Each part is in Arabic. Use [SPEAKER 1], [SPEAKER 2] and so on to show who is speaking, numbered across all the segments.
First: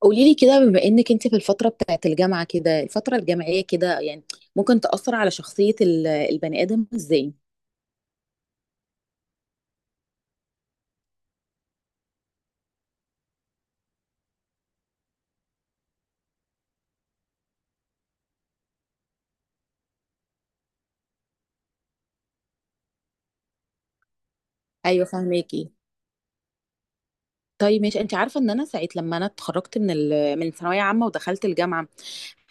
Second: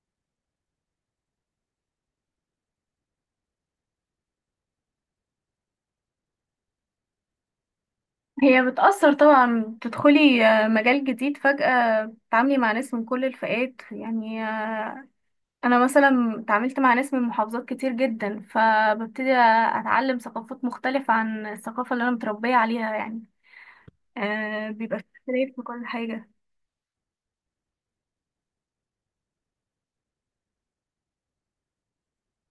[SPEAKER 1] قولي لي كده، بما انك انت في الفتره بتاعت الجامعه كده، الفتره الجامعيه كده، يعني ممكن تاثر على شخصيه البني ادم ازاي؟
[SPEAKER 2] هي بتأثر طبعا، تدخلي مجال جديد فجأة، تتعاملي مع ناس من كل الفئات يعني أنا مثلا اتعاملت مع ناس من محافظات كتير جدا، فببتدي أتعلم ثقافات مختلفة عن الثقافة اللي أنا متربية عليها يعني. بيبقى في
[SPEAKER 1] ايوه،
[SPEAKER 2] اختلاف في
[SPEAKER 1] فهماكي.
[SPEAKER 2] كل حاجة.
[SPEAKER 1] طيب ماشي، انت عارفه ان انا ساعه لما انا اتخرجت من ثانويه عامه ودخلت الجامعه،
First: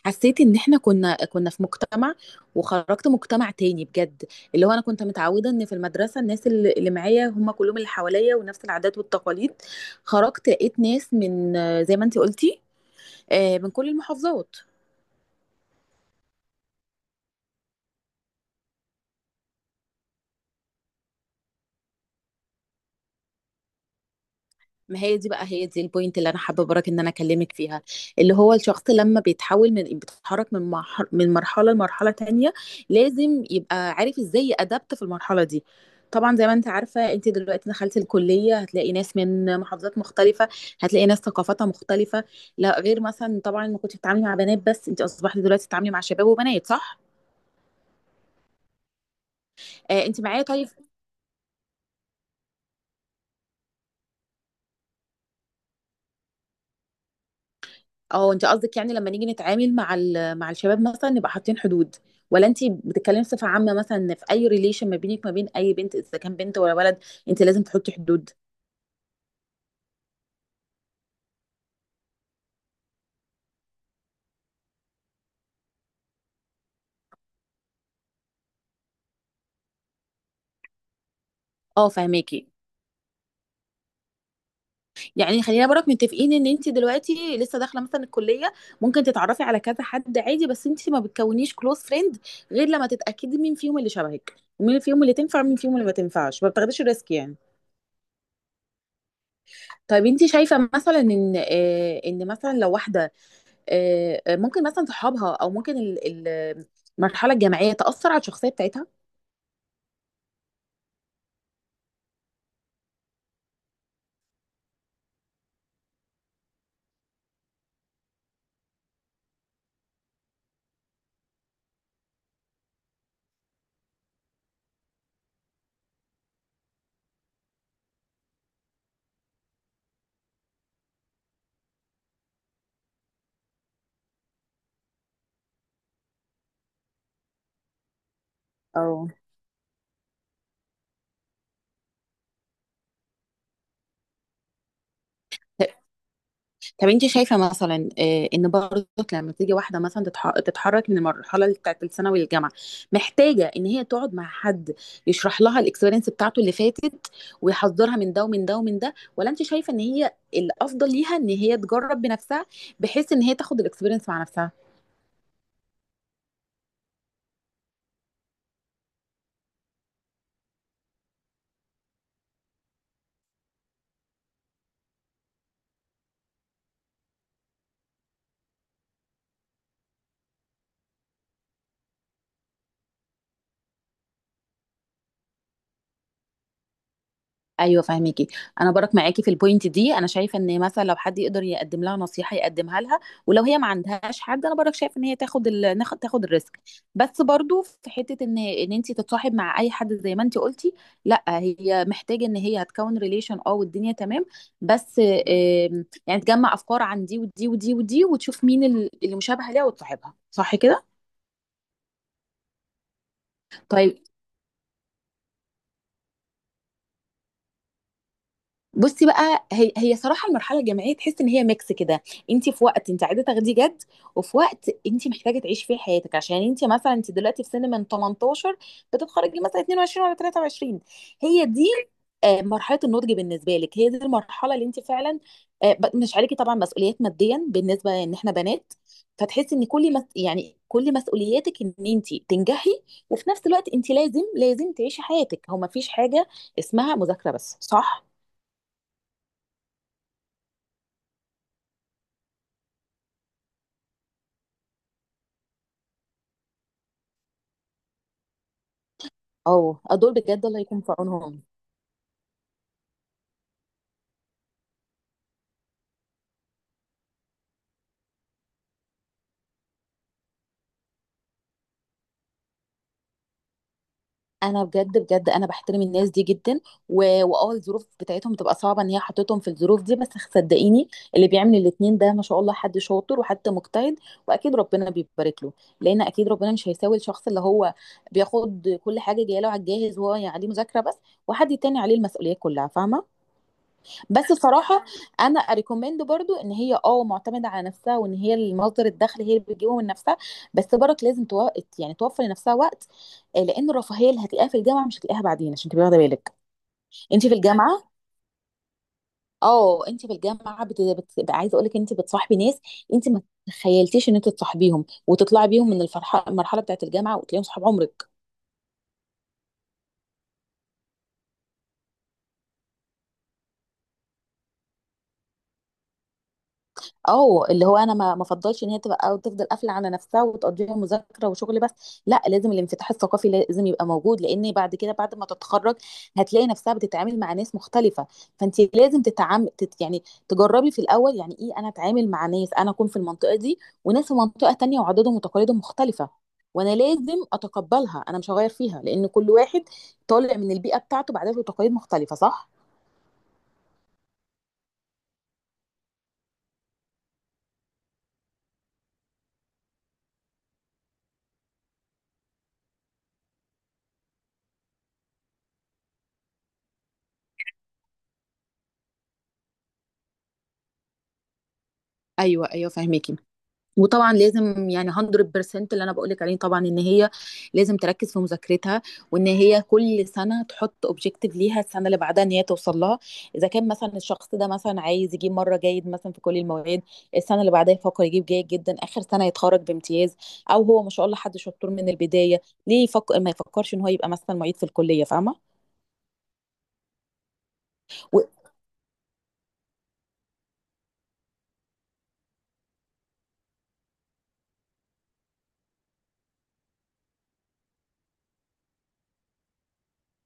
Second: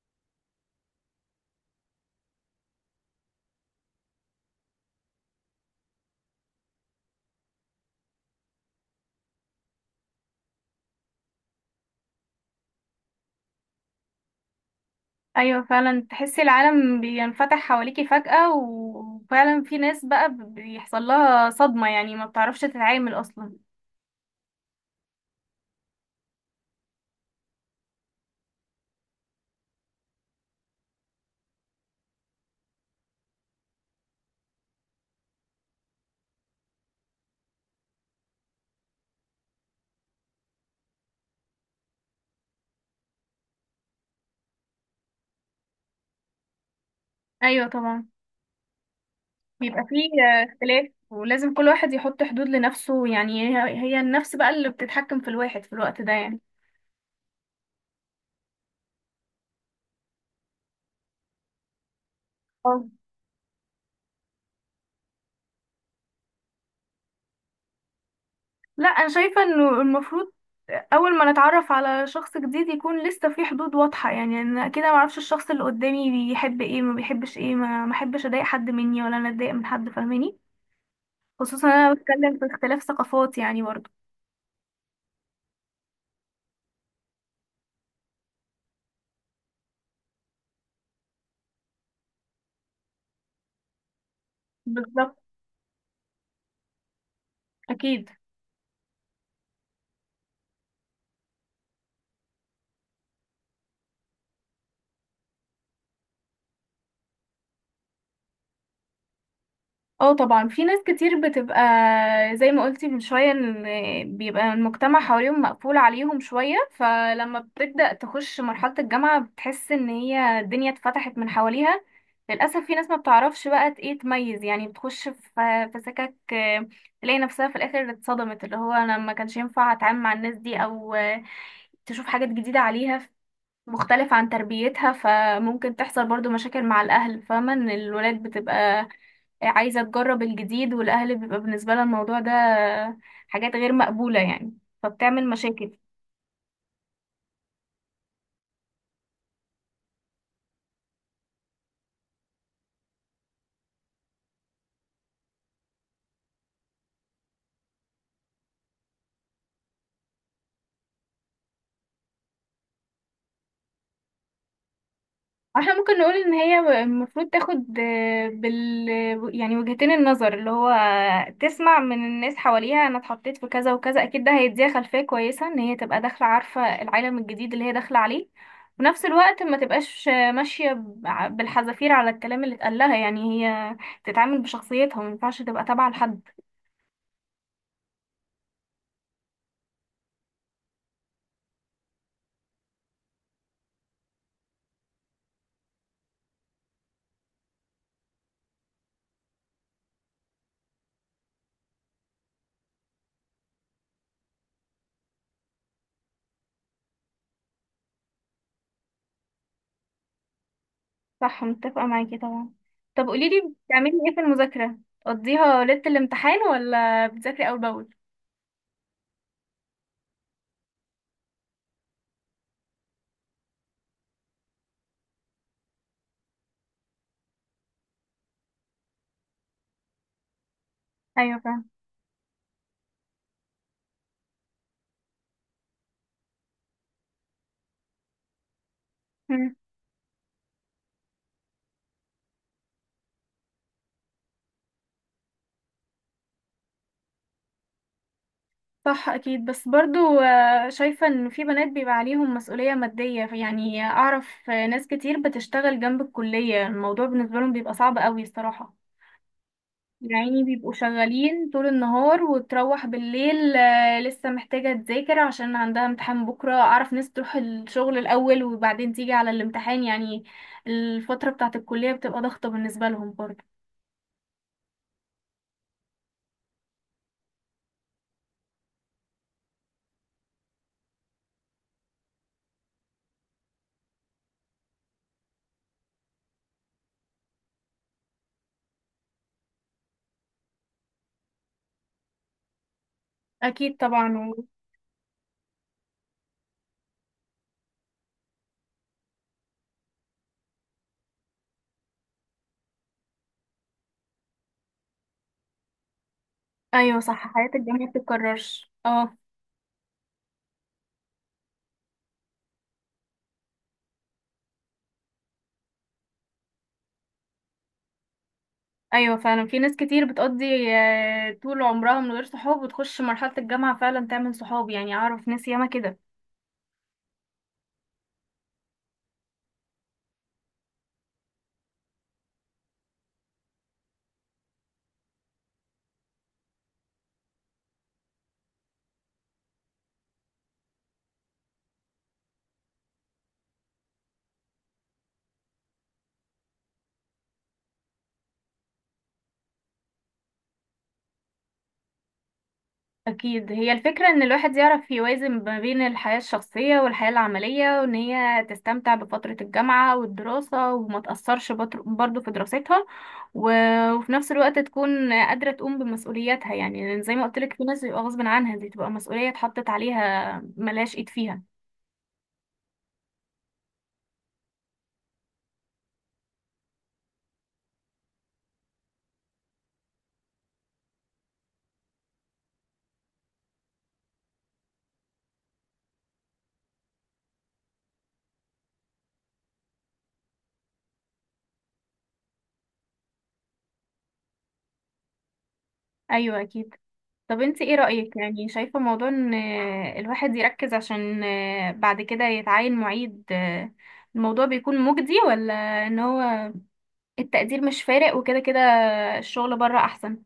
[SPEAKER 1] حسيت ان احنا كنا في مجتمع وخرجت مجتمع تاني بجد. اللي هو انا كنت متعوده ان في المدرسه الناس اللي معايا هم كلهم اللي حواليا ونفس العادات والتقاليد. خرجت لقيت ناس من زي ما انت قلتي، من كل المحافظات.
[SPEAKER 2] أيوة، فعلا تحسي العالم بينفتح حواليكي فجأة، وفعلا في ناس بقى بيحصل لها صدمة، يعني ما بتعرفش تتعامل أصلا.
[SPEAKER 1] ما هي دي بقى، هي دي البوينت اللي انا حابه برك ان انا اكلمك فيها. اللي هو الشخص لما بيتحول، من بيتحرك من مرحله، من مرحله لمرحله تانية، لازم يبقى عارف ازاي يأدبت في المرحله دي. طبعا زي ما انت عارفه، انت دلوقتي دخلت الكليه، هتلاقي ناس من محافظات مختلفه، هتلاقي ناس ثقافتها مختلفه. لا غير مثلا، طبعا ما كنتش بتتعاملي مع بنات بس، انت اصبحتي دلوقتي بتتعاملي مع شباب وبنات، صح؟
[SPEAKER 2] أيوة طبعا، بيبقى
[SPEAKER 1] آه
[SPEAKER 2] فيه
[SPEAKER 1] انت معايا. طيب،
[SPEAKER 2] اختلاف، ولازم كل واحد يحط حدود لنفسه، يعني هي هي النفس بقى اللي بتتحكم في الواحد في الوقت ده يعني.
[SPEAKER 1] اه انت قصدك يعني لما نيجي نتعامل مع مع الشباب مثلا نبقى حاطين حدود، ولا انت
[SPEAKER 2] اه،
[SPEAKER 1] بتتكلمي بصفة عامة؟ مثلا إن في اي ريليشن ما بينك ما بين اي بنت، اذا كان بنت ولا ولد، انت لازم تحطي حدود.
[SPEAKER 2] لا، انا شايفة انه المفروض اول ما نتعرف على شخص جديد يكون لسه في حدود واضحة، يعني انا كده ما اعرفش الشخص اللي قدامي بيحب ايه، ما بيحبش ايه، ما احبش اضايق حد مني ولا انا اتضايق من حد، فاهماني؟ خصوصا
[SPEAKER 1] اه
[SPEAKER 2] انا بتكلم في
[SPEAKER 1] فهماكي.
[SPEAKER 2] اختلاف ثقافات يعني برضه.
[SPEAKER 1] يعني خلينا برك متفقين ان انت دلوقتي لسه داخله مثلا الكليه، ممكن تتعرفي على كذا حد عادي، بس انت ما بتكونيش كلوز فريند غير لما تتاكدي مين فيهم اللي شبهك ومين فيهم اللي
[SPEAKER 2] بالظبط،
[SPEAKER 1] تنفع ومين فيهم اللي ما تنفعش. ما بتاخديش الريسك يعني.
[SPEAKER 2] اكيد.
[SPEAKER 1] طيب انت شايفه مثلا ان ان مثلا لو واحده، ممكن مثلا صحابها او ممكن المرحله الجامعيه تاثر على الشخصيه بتاعتها؟
[SPEAKER 2] اه طبعا، في ناس كتير بتبقى زي ما قلتي من شوية، ان بيبقى المجتمع حواليهم مقفول عليهم شوية، فلما بتبدأ تخش مرحلة الجامعة بتحس ان هي الدنيا اتفتحت من حواليها. للأسف في ناس ما بتعرفش بقى ايه تميز يعني، بتخش في سكك، تلاقي نفسها في الآخر اتصدمت، اللي هو انا ما كانش ينفع اتعامل مع الناس دي، او تشوف حاجات جديدة عليها مختلف عن تربيتها. فممكن تحصل برضو مشاكل مع الأهل، فاهمة ان الولاد بتبقى
[SPEAKER 1] اه.
[SPEAKER 2] عايزة تجرب الجديد، والأهل بيبقى بالنسبة لها الموضوع ده حاجات غير مقبولة يعني، فبتعمل مشاكل.
[SPEAKER 1] طب انت شايفه مثلا ان برضك لما تيجي واحده مثلا تتحرك من المرحله بتاعت الثانوي للجامعه، محتاجه ان هي تقعد مع حد يشرح لها الاكسبيرينس بتاعته اللي فاتت، ويحذرها من ده ومن ده ومن ده، ولا انت شايفه ان هي الافضل ليها ان هي تجرب بنفسها، بحيث ان هي تاخد الاكسبيرينس مع نفسها؟
[SPEAKER 2] احنا ممكن نقول ان هي المفروض تاخد آه، بال يعني وجهتين النظر، اللي هو تسمع من الناس حواليها انا اتحطيت في كذا وكذا، اكيد ده هيديها خلفية كويسة ان هي تبقى داخلة عارفة العالم الجديد اللي هي داخلة عليه. وفي نفس الوقت ما تبقاش ماشية بالحذافير على الكلام اللي اتقال لها، يعني هي تتعامل بشخصيتها، ما ينفعش تبقى تابعة لحد.
[SPEAKER 1] ايوه فاهمكي. انا برك معاكي في البوينت دي. انا شايفه ان مثلا لو حد يقدر يقدم لها نصيحه يقدمها لها، ولو هي ما عندهاش حد، انا برك شايف ان هي تاخد تاخد الريسك. بس برضو في حته ان، ان انت تتصاحب مع اي حد زي ما انت قلتي، لا، هي محتاجه ان هي هتكون ريليشن اه والدنيا تمام، بس يعني تجمع افكار عن دي ودي ودي ودي وتشوف مين اللي مشابهه ليها وتصاحبها، صح كده؟
[SPEAKER 2] صح، متفقة معاكي طبعا. طب قوليلي، بتعملي
[SPEAKER 1] طيب،
[SPEAKER 2] ايه في المذاكرة؟ تقضيها ليلة الامتحان ولا بتذاكري اول باول؟
[SPEAKER 1] بصي بقى، هي صراحه المرحله الجامعيه تحس ان هي ميكس كده. انت في وقت انت عايزه تاخديه جد، وفي وقت انت محتاجه تعيشي فيه حياتك، عشان انت مثلا انت دلوقتي في سن من 18 بتتخرجي مثلا 22 ولا 23.
[SPEAKER 2] ايوه
[SPEAKER 1] هي دي مرحله النضج بالنسبه لك، هي دي المرحله اللي انت فعلا مش عليكي طبعا مسؤوليات ماديا، بالنسبه ان احنا بنات،
[SPEAKER 2] فاهمة.
[SPEAKER 1] فتحسي ان يعني كل مسؤولياتك ان انت تنجحي. وفي نفس الوقت انت لازم تعيشي حياتك. هو ما فيش حاجه اسمها مذاكره بس، صح؟
[SPEAKER 2] صح، اكيد. بس برضو شايفة ان في بنات بيبقى عليهم مسؤولية مادية يعني، اعرف ناس كتير بتشتغل جنب الكلية، الموضوع بالنسبة لهم بيبقى صعب قوي الصراحة.
[SPEAKER 1] اه، دول
[SPEAKER 2] يعني
[SPEAKER 1] بجد الله
[SPEAKER 2] بيبقوا
[SPEAKER 1] يكون في عونهم.
[SPEAKER 2] شغالين طول النهار، وتروح بالليل لسه محتاجة تذاكر عشان عندها امتحان بكرة. اعرف ناس تروح الشغل الاول وبعدين تيجي على الامتحان يعني، الفترة بتاعة الكلية بتبقى ضغطة بالنسبة لهم برضو.
[SPEAKER 1] انا بجد بجد انا بحترم الناس دي جدا. واه الظروف بتاعتهم بتبقى صعبه، ان هي حطتهم في الظروف دي، بس صدقيني اللي بيعمل الاتنين ده ما شاء الله، حد شاطر وحد مجتهد، واكيد ربنا بيبارك له. لان اكيد ربنا مش هيساوي الشخص اللي هو بياخد كل حاجه جايه له على الجاهز وهو يعني عليه مذاكره بس، وحد تاني عليه المسؤوليه كلها، فاهمه؟
[SPEAKER 2] اكيد طبعا.
[SPEAKER 1] بس بصراحة أنا أريكومند برضو إن هي أه معتمدة على نفسها، وإن هي المصدر الدخل هي اللي بتجيبه من نفسها. بس برك لازم يعني توفر لنفسها وقت، لأن الرفاهية اللي هتلاقيها في الجامعة مش هتلاقيها بعدين، عشان تبقي واخدة بالك.
[SPEAKER 2] ايوه صح،
[SPEAKER 1] أنت في
[SPEAKER 2] حياة
[SPEAKER 1] الجامعة،
[SPEAKER 2] الجامعة بتتكررش، اه.
[SPEAKER 1] أه أنت في الجامعة عايزة أقول لك، أنت بتصاحبي ناس، أنت ما تخيلتيش إن أنت تصاحبيهم وتطلعي بيهم من الفرحة المرحلة بتاعت الجامعة، وتلاقيهم صحاب عمرك.
[SPEAKER 2] ايوه فعلا، في ناس كتير بتقضي طول عمرها من غير صحاب وتخش مرحلة الجامعة فعلا تعمل صحاب يعني، اعرف ناس ياما كده.
[SPEAKER 1] اه، اللي هو انا ما افضلش ان هي تبقى او تفضل قافله على نفسها وتقضيها مذاكره وشغل بس، لا، لازم الانفتاح الثقافي لازم يبقى موجود، لان بعد كده بعد ما تتخرج هتلاقي نفسها بتتعامل مع ناس مختلفه. فانت لازم تتعامل، تت يعني تجربي في الاول، يعني ايه انا اتعامل مع ناس، انا اكون في المنطقه دي وناس في منطقه تانية وعاداتهم وتقاليدهم مختلفه، وانا لازم اتقبلها، انا مش هغير فيها، لان كل واحد طالع من البيئه بتاعته بعادات وتقاليد مختلفه، صح؟
[SPEAKER 2] اكيد، هي الفكرة ان الواحد يعرف يوازن ما بين الحياة الشخصية والحياة العملية، وان هي تستمتع بفترة الجامعة والدراسة وما تأثرش برضه في دراستها. و... وفي نفس الوقت تكون قادرة تقوم بمسؤولياتها، يعني لأن زي ما قلت لك في ناس بيبقى غصب عنها، دي تبقى مسؤولية اتحطت عليها ملهاش ايد فيها.
[SPEAKER 1] ايوه ايوه فاهمك. وطبعا لازم يعني 100% اللي انا بقولك عليه، طبعا ان هي لازم تركز في مذاكرتها، وان هي كل سنه تحط اوبجيكتيف ليها السنه اللي بعدها ان هي توصل لها. اذا كان مثلا الشخص ده مثلا عايز يجيب مره جيد مثلا في كل المواد، السنه اللي بعدها يفكر يجيب جيد جدا، اخر سنه يتخرج بامتياز. او هو ما شاء الله حد شطور من البدايه، ليه يفكر، ما يفكرش ان هو يبقى مثلا معيد في الكليه، فاهمه؟
[SPEAKER 2] ايوه اكيد. طب انت ايه رأيك،
[SPEAKER 1] و-
[SPEAKER 2] يعني شايفة موضوع ان الواحد يركز عشان بعد كده يتعين معيد، الموضوع بيكون مجدي، ولا ان هو التقدير مش فارق وكده كده الشغل بره احسن؟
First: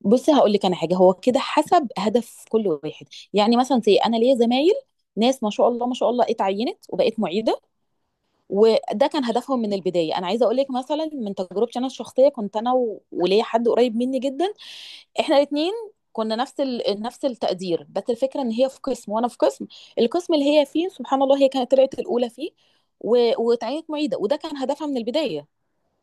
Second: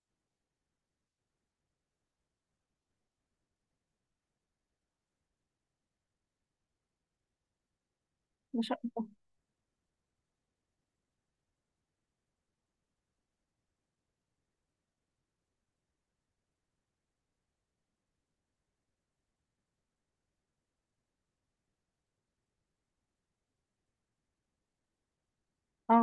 [SPEAKER 1] بصي هقول لك انا حاجه، هو كده حسب هدف كل واحد. يعني مثلا زي انا ليا زمايل، ناس ما شاء الله ما شاء الله اتعينت وبقت معيده،
[SPEAKER 2] ما شاء
[SPEAKER 1] وده
[SPEAKER 2] الله.
[SPEAKER 1] كان هدفهم من البدايه. انا عايزه اقول لك مثلا من تجربتي انا الشخصيه، كنت انا وليا حد قريب مني جدا، احنا الاثنين كنا نفس التقدير، بس الفكره ان هي في قسم وانا في قسم. القسم اللي هي فيه سبحان الله هي كانت طلعت الاولى فيه، و... واتعينت معيده، وده كان هدفها من البدايه.
[SPEAKER 2] اه،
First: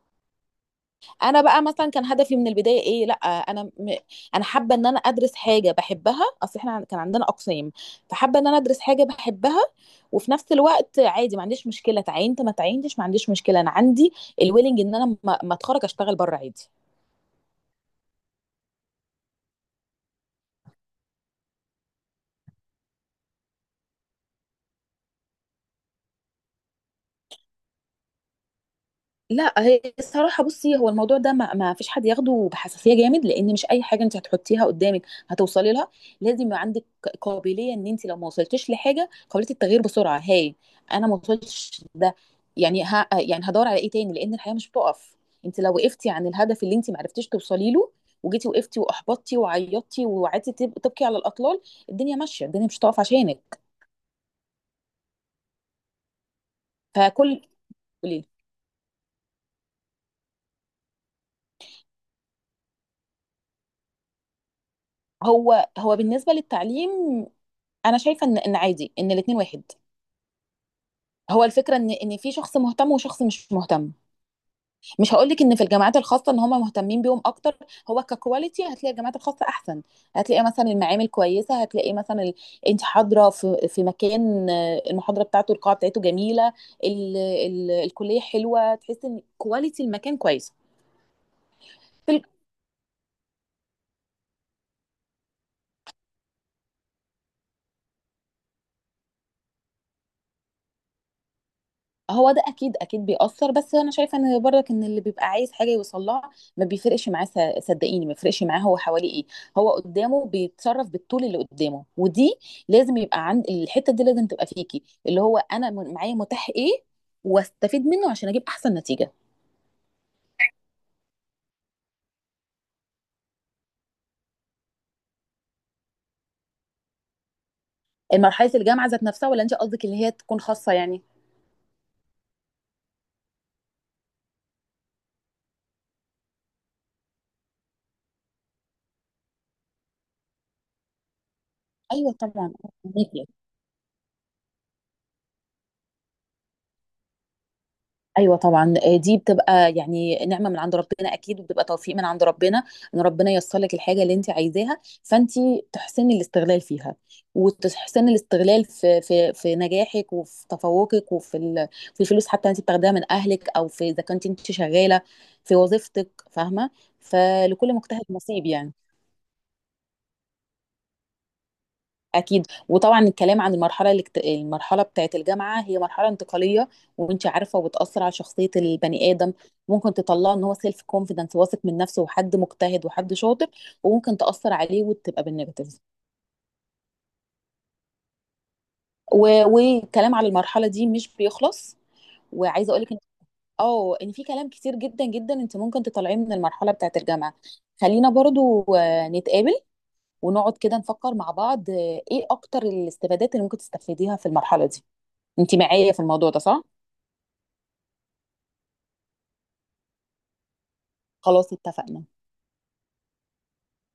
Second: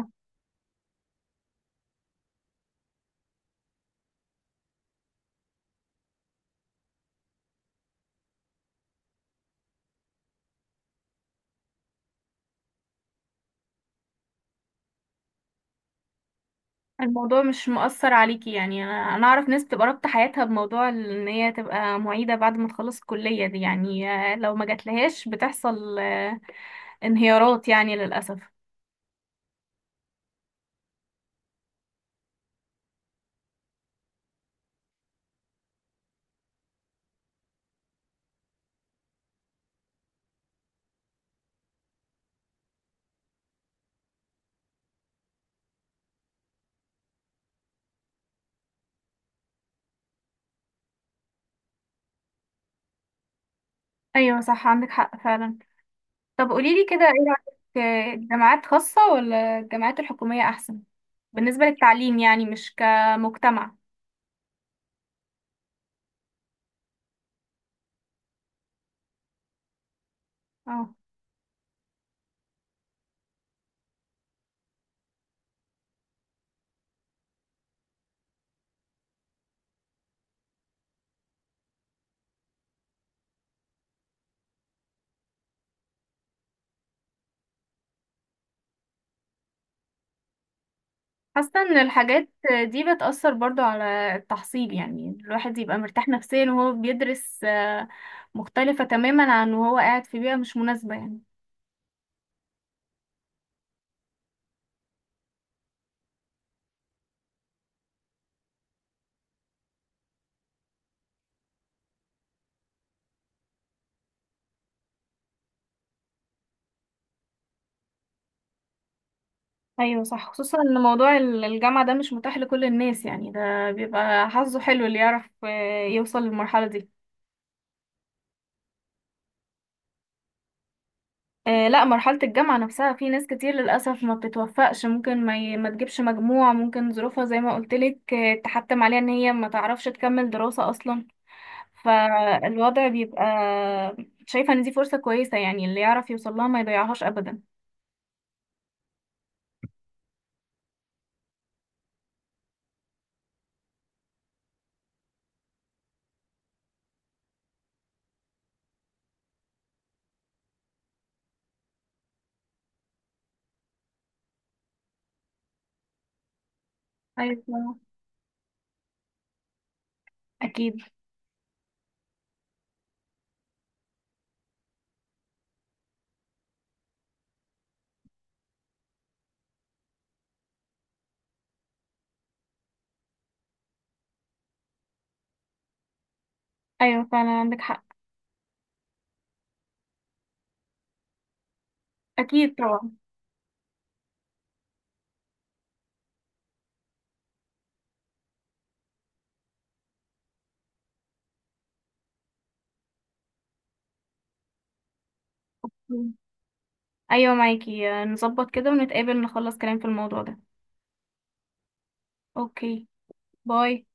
[SPEAKER 1] انا بقى مثلا كان هدفي من البدايه ايه؟ لا انا انا حابه ان انا ادرس حاجه بحبها. اصل احنا كان عندنا اقسام، فحابه ان انا ادرس حاجه بحبها. وفي نفس الوقت عادي ما عنديش مشكله تعينت ما تعينتش، ما عنديش مشكله، انا عندي الويلنج ان انا ما اتخرج اشتغل بره عادي.
[SPEAKER 2] الموضوع مش مؤثر عليكي، يعني انا اعرف ناس تبقى رابطة حياتها بموضوع ان هي تبقى معيدة بعد ما تخلص الكلية دي، يعني لو ما جاتلهاش بتحصل انهيارات يعني، للأسف.
[SPEAKER 1] لا هي الصراحه، بصي، هو الموضوع ده ما فيش حد ياخده بحساسيه جامد، لان مش اي حاجه انت هتحطيها قدامك هتوصلي لها. لازم يبقى عندك قابليه ان انت لو ما وصلتيش لحاجه قابليه التغيير بسرعه، هاي انا ما وصلتش ده يعني، ها يعني هدور على ايه تاني، لان الحياه مش بتقف. انت لو وقفتي عن الهدف اللي انت ما عرفتيش توصلي له، وجيتي وقفتي واحبطتي وعيطتي وقعدتي تبكي على الاطلال، الدنيا ماشيه، الدنيا مش هتقف عشانك.
[SPEAKER 2] ايوه صح، عندك حق فعلا. طب قوليلي كده، ايه
[SPEAKER 1] فكل،
[SPEAKER 2] رأيك
[SPEAKER 1] قولي لي.
[SPEAKER 2] الجامعات خاصة ولا الجامعات الحكومية أحسن؟ بالنسبة للتعليم يعني، مش كمجتمع.
[SPEAKER 1] هو بالنسبه للتعليم انا شايفه ان ان عادي ان الاثنين واحد.
[SPEAKER 2] اه،
[SPEAKER 1] هو الفكره ان ان في شخص مهتم وشخص مش مهتم. مش هقول لك ان في الجامعات الخاصه ان هم مهتمين بيهم اكتر، هو ككواليتي هتلاقي الجامعات الخاصه احسن. هتلاقي مثلا المعامل كويسه، هتلاقي مثلا انت حاضره في في مكان، المحاضره بتاعته القاعه بتاعته جميله، الكليه حلوه، تحس ان كواليتي المكان كويسه.
[SPEAKER 2] حاسة ان الحاجات دي بتأثر برضو على التحصيل، يعني الواحد يبقى مرتاح نفسيا وهو بيدرس مختلفة تماما عن وهو قاعد في بيئة مش مناسبة يعني.
[SPEAKER 1] هو ده اكيد اكيد بيأثر، بس انا شايفه ان برضك ان اللي بيبقى عايز حاجه يوصلها ما بيفرقش معاه. صدقيني ما بيفرقش معاه هو حواليه ايه، هو قدامه بيتصرف بالطول اللي قدامه. ودي لازم يبقى عند، الحته دي لازم تبقى فيكي، اللي هو انا معايا متاح ايه واستفيد منه عشان اجيب احسن نتيجه.
[SPEAKER 2] ايوه صح، خصوصا ان موضوع الجامعة ده مش متاح لكل الناس، يعني ده بيبقى حظه حلو اللي يعرف يوصل للمرحلة دي.
[SPEAKER 1] مرحله الجامعه ذات نفسها، ولا انت قصدك اللي هي تكون خاصه يعني؟
[SPEAKER 2] لا، مرحلة الجامعة نفسها في ناس كتير للأسف ما بتتوفقش، ممكن ما تجيبش مجموع، ممكن ظروفها زي ما قلتلك تحتم عليها ان هي ما تعرفش تكمل دراسة أصلا،
[SPEAKER 1] ايوه طبعا.
[SPEAKER 2] فالوضع بيبقى. شايفة ان دي فرصة كويسة، يعني اللي يعرف يوصل لها ما يضيعهاش أبدا.
[SPEAKER 1] ايوه طبعا، دي بتبقى يعني نعمه من عند ربنا اكيد، وبتبقى توفيق من عند ربنا، ان ربنا ييسر لك الحاجه اللي انت عايزاها. فانت تحسني الاستغلال فيها، وتحسني الاستغلال في في في نجاحك وفي تفوقك وفي في الفلوس حتى انت بتاخديها من اهلك، او في اذا كنت انت شغاله في وظيفتك، فاهمه؟
[SPEAKER 2] ايوه
[SPEAKER 1] فلكل
[SPEAKER 2] طبعاً.
[SPEAKER 1] مجتهد نصيب يعني.
[SPEAKER 2] أكيد.
[SPEAKER 1] اكيد. وطبعا الكلام عن المرحله المرحله بتاعه الجامعه، هي مرحله انتقاليه، وانت عارفه وبتاثر على شخصيه البني ادم. ممكن تطلعه ان هو سيلف كونفيدنس، واثق من نفسه وحد مجتهد وحد شاطر، وممكن تاثر عليه وتبقى بالنيجاتيف.
[SPEAKER 2] أيوة فعلا، عندك حق.
[SPEAKER 1] والكلام على المرحله دي مش بيخلص.
[SPEAKER 2] أكيد
[SPEAKER 1] وعايزه اقول
[SPEAKER 2] طبعا.
[SPEAKER 1] لك ان اه ان في كلام كتير جدا جدا انت ممكن تطلعيه من المرحله بتاعه الجامعه. خلينا برضو نتقابل ونقعد كده نفكر مع بعض، ايه اكتر الاستفادات اللي ممكن تستفيديها في المرحله دي؟ انت معايا في الموضوع ده، صح؟
[SPEAKER 2] أيوة معاكي، نظبط كده ونتقابل، نخلص كلام في الموضوع ده.
[SPEAKER 1] خلاص اتفقنا.
[SPEAKER 2] أوكي. باي.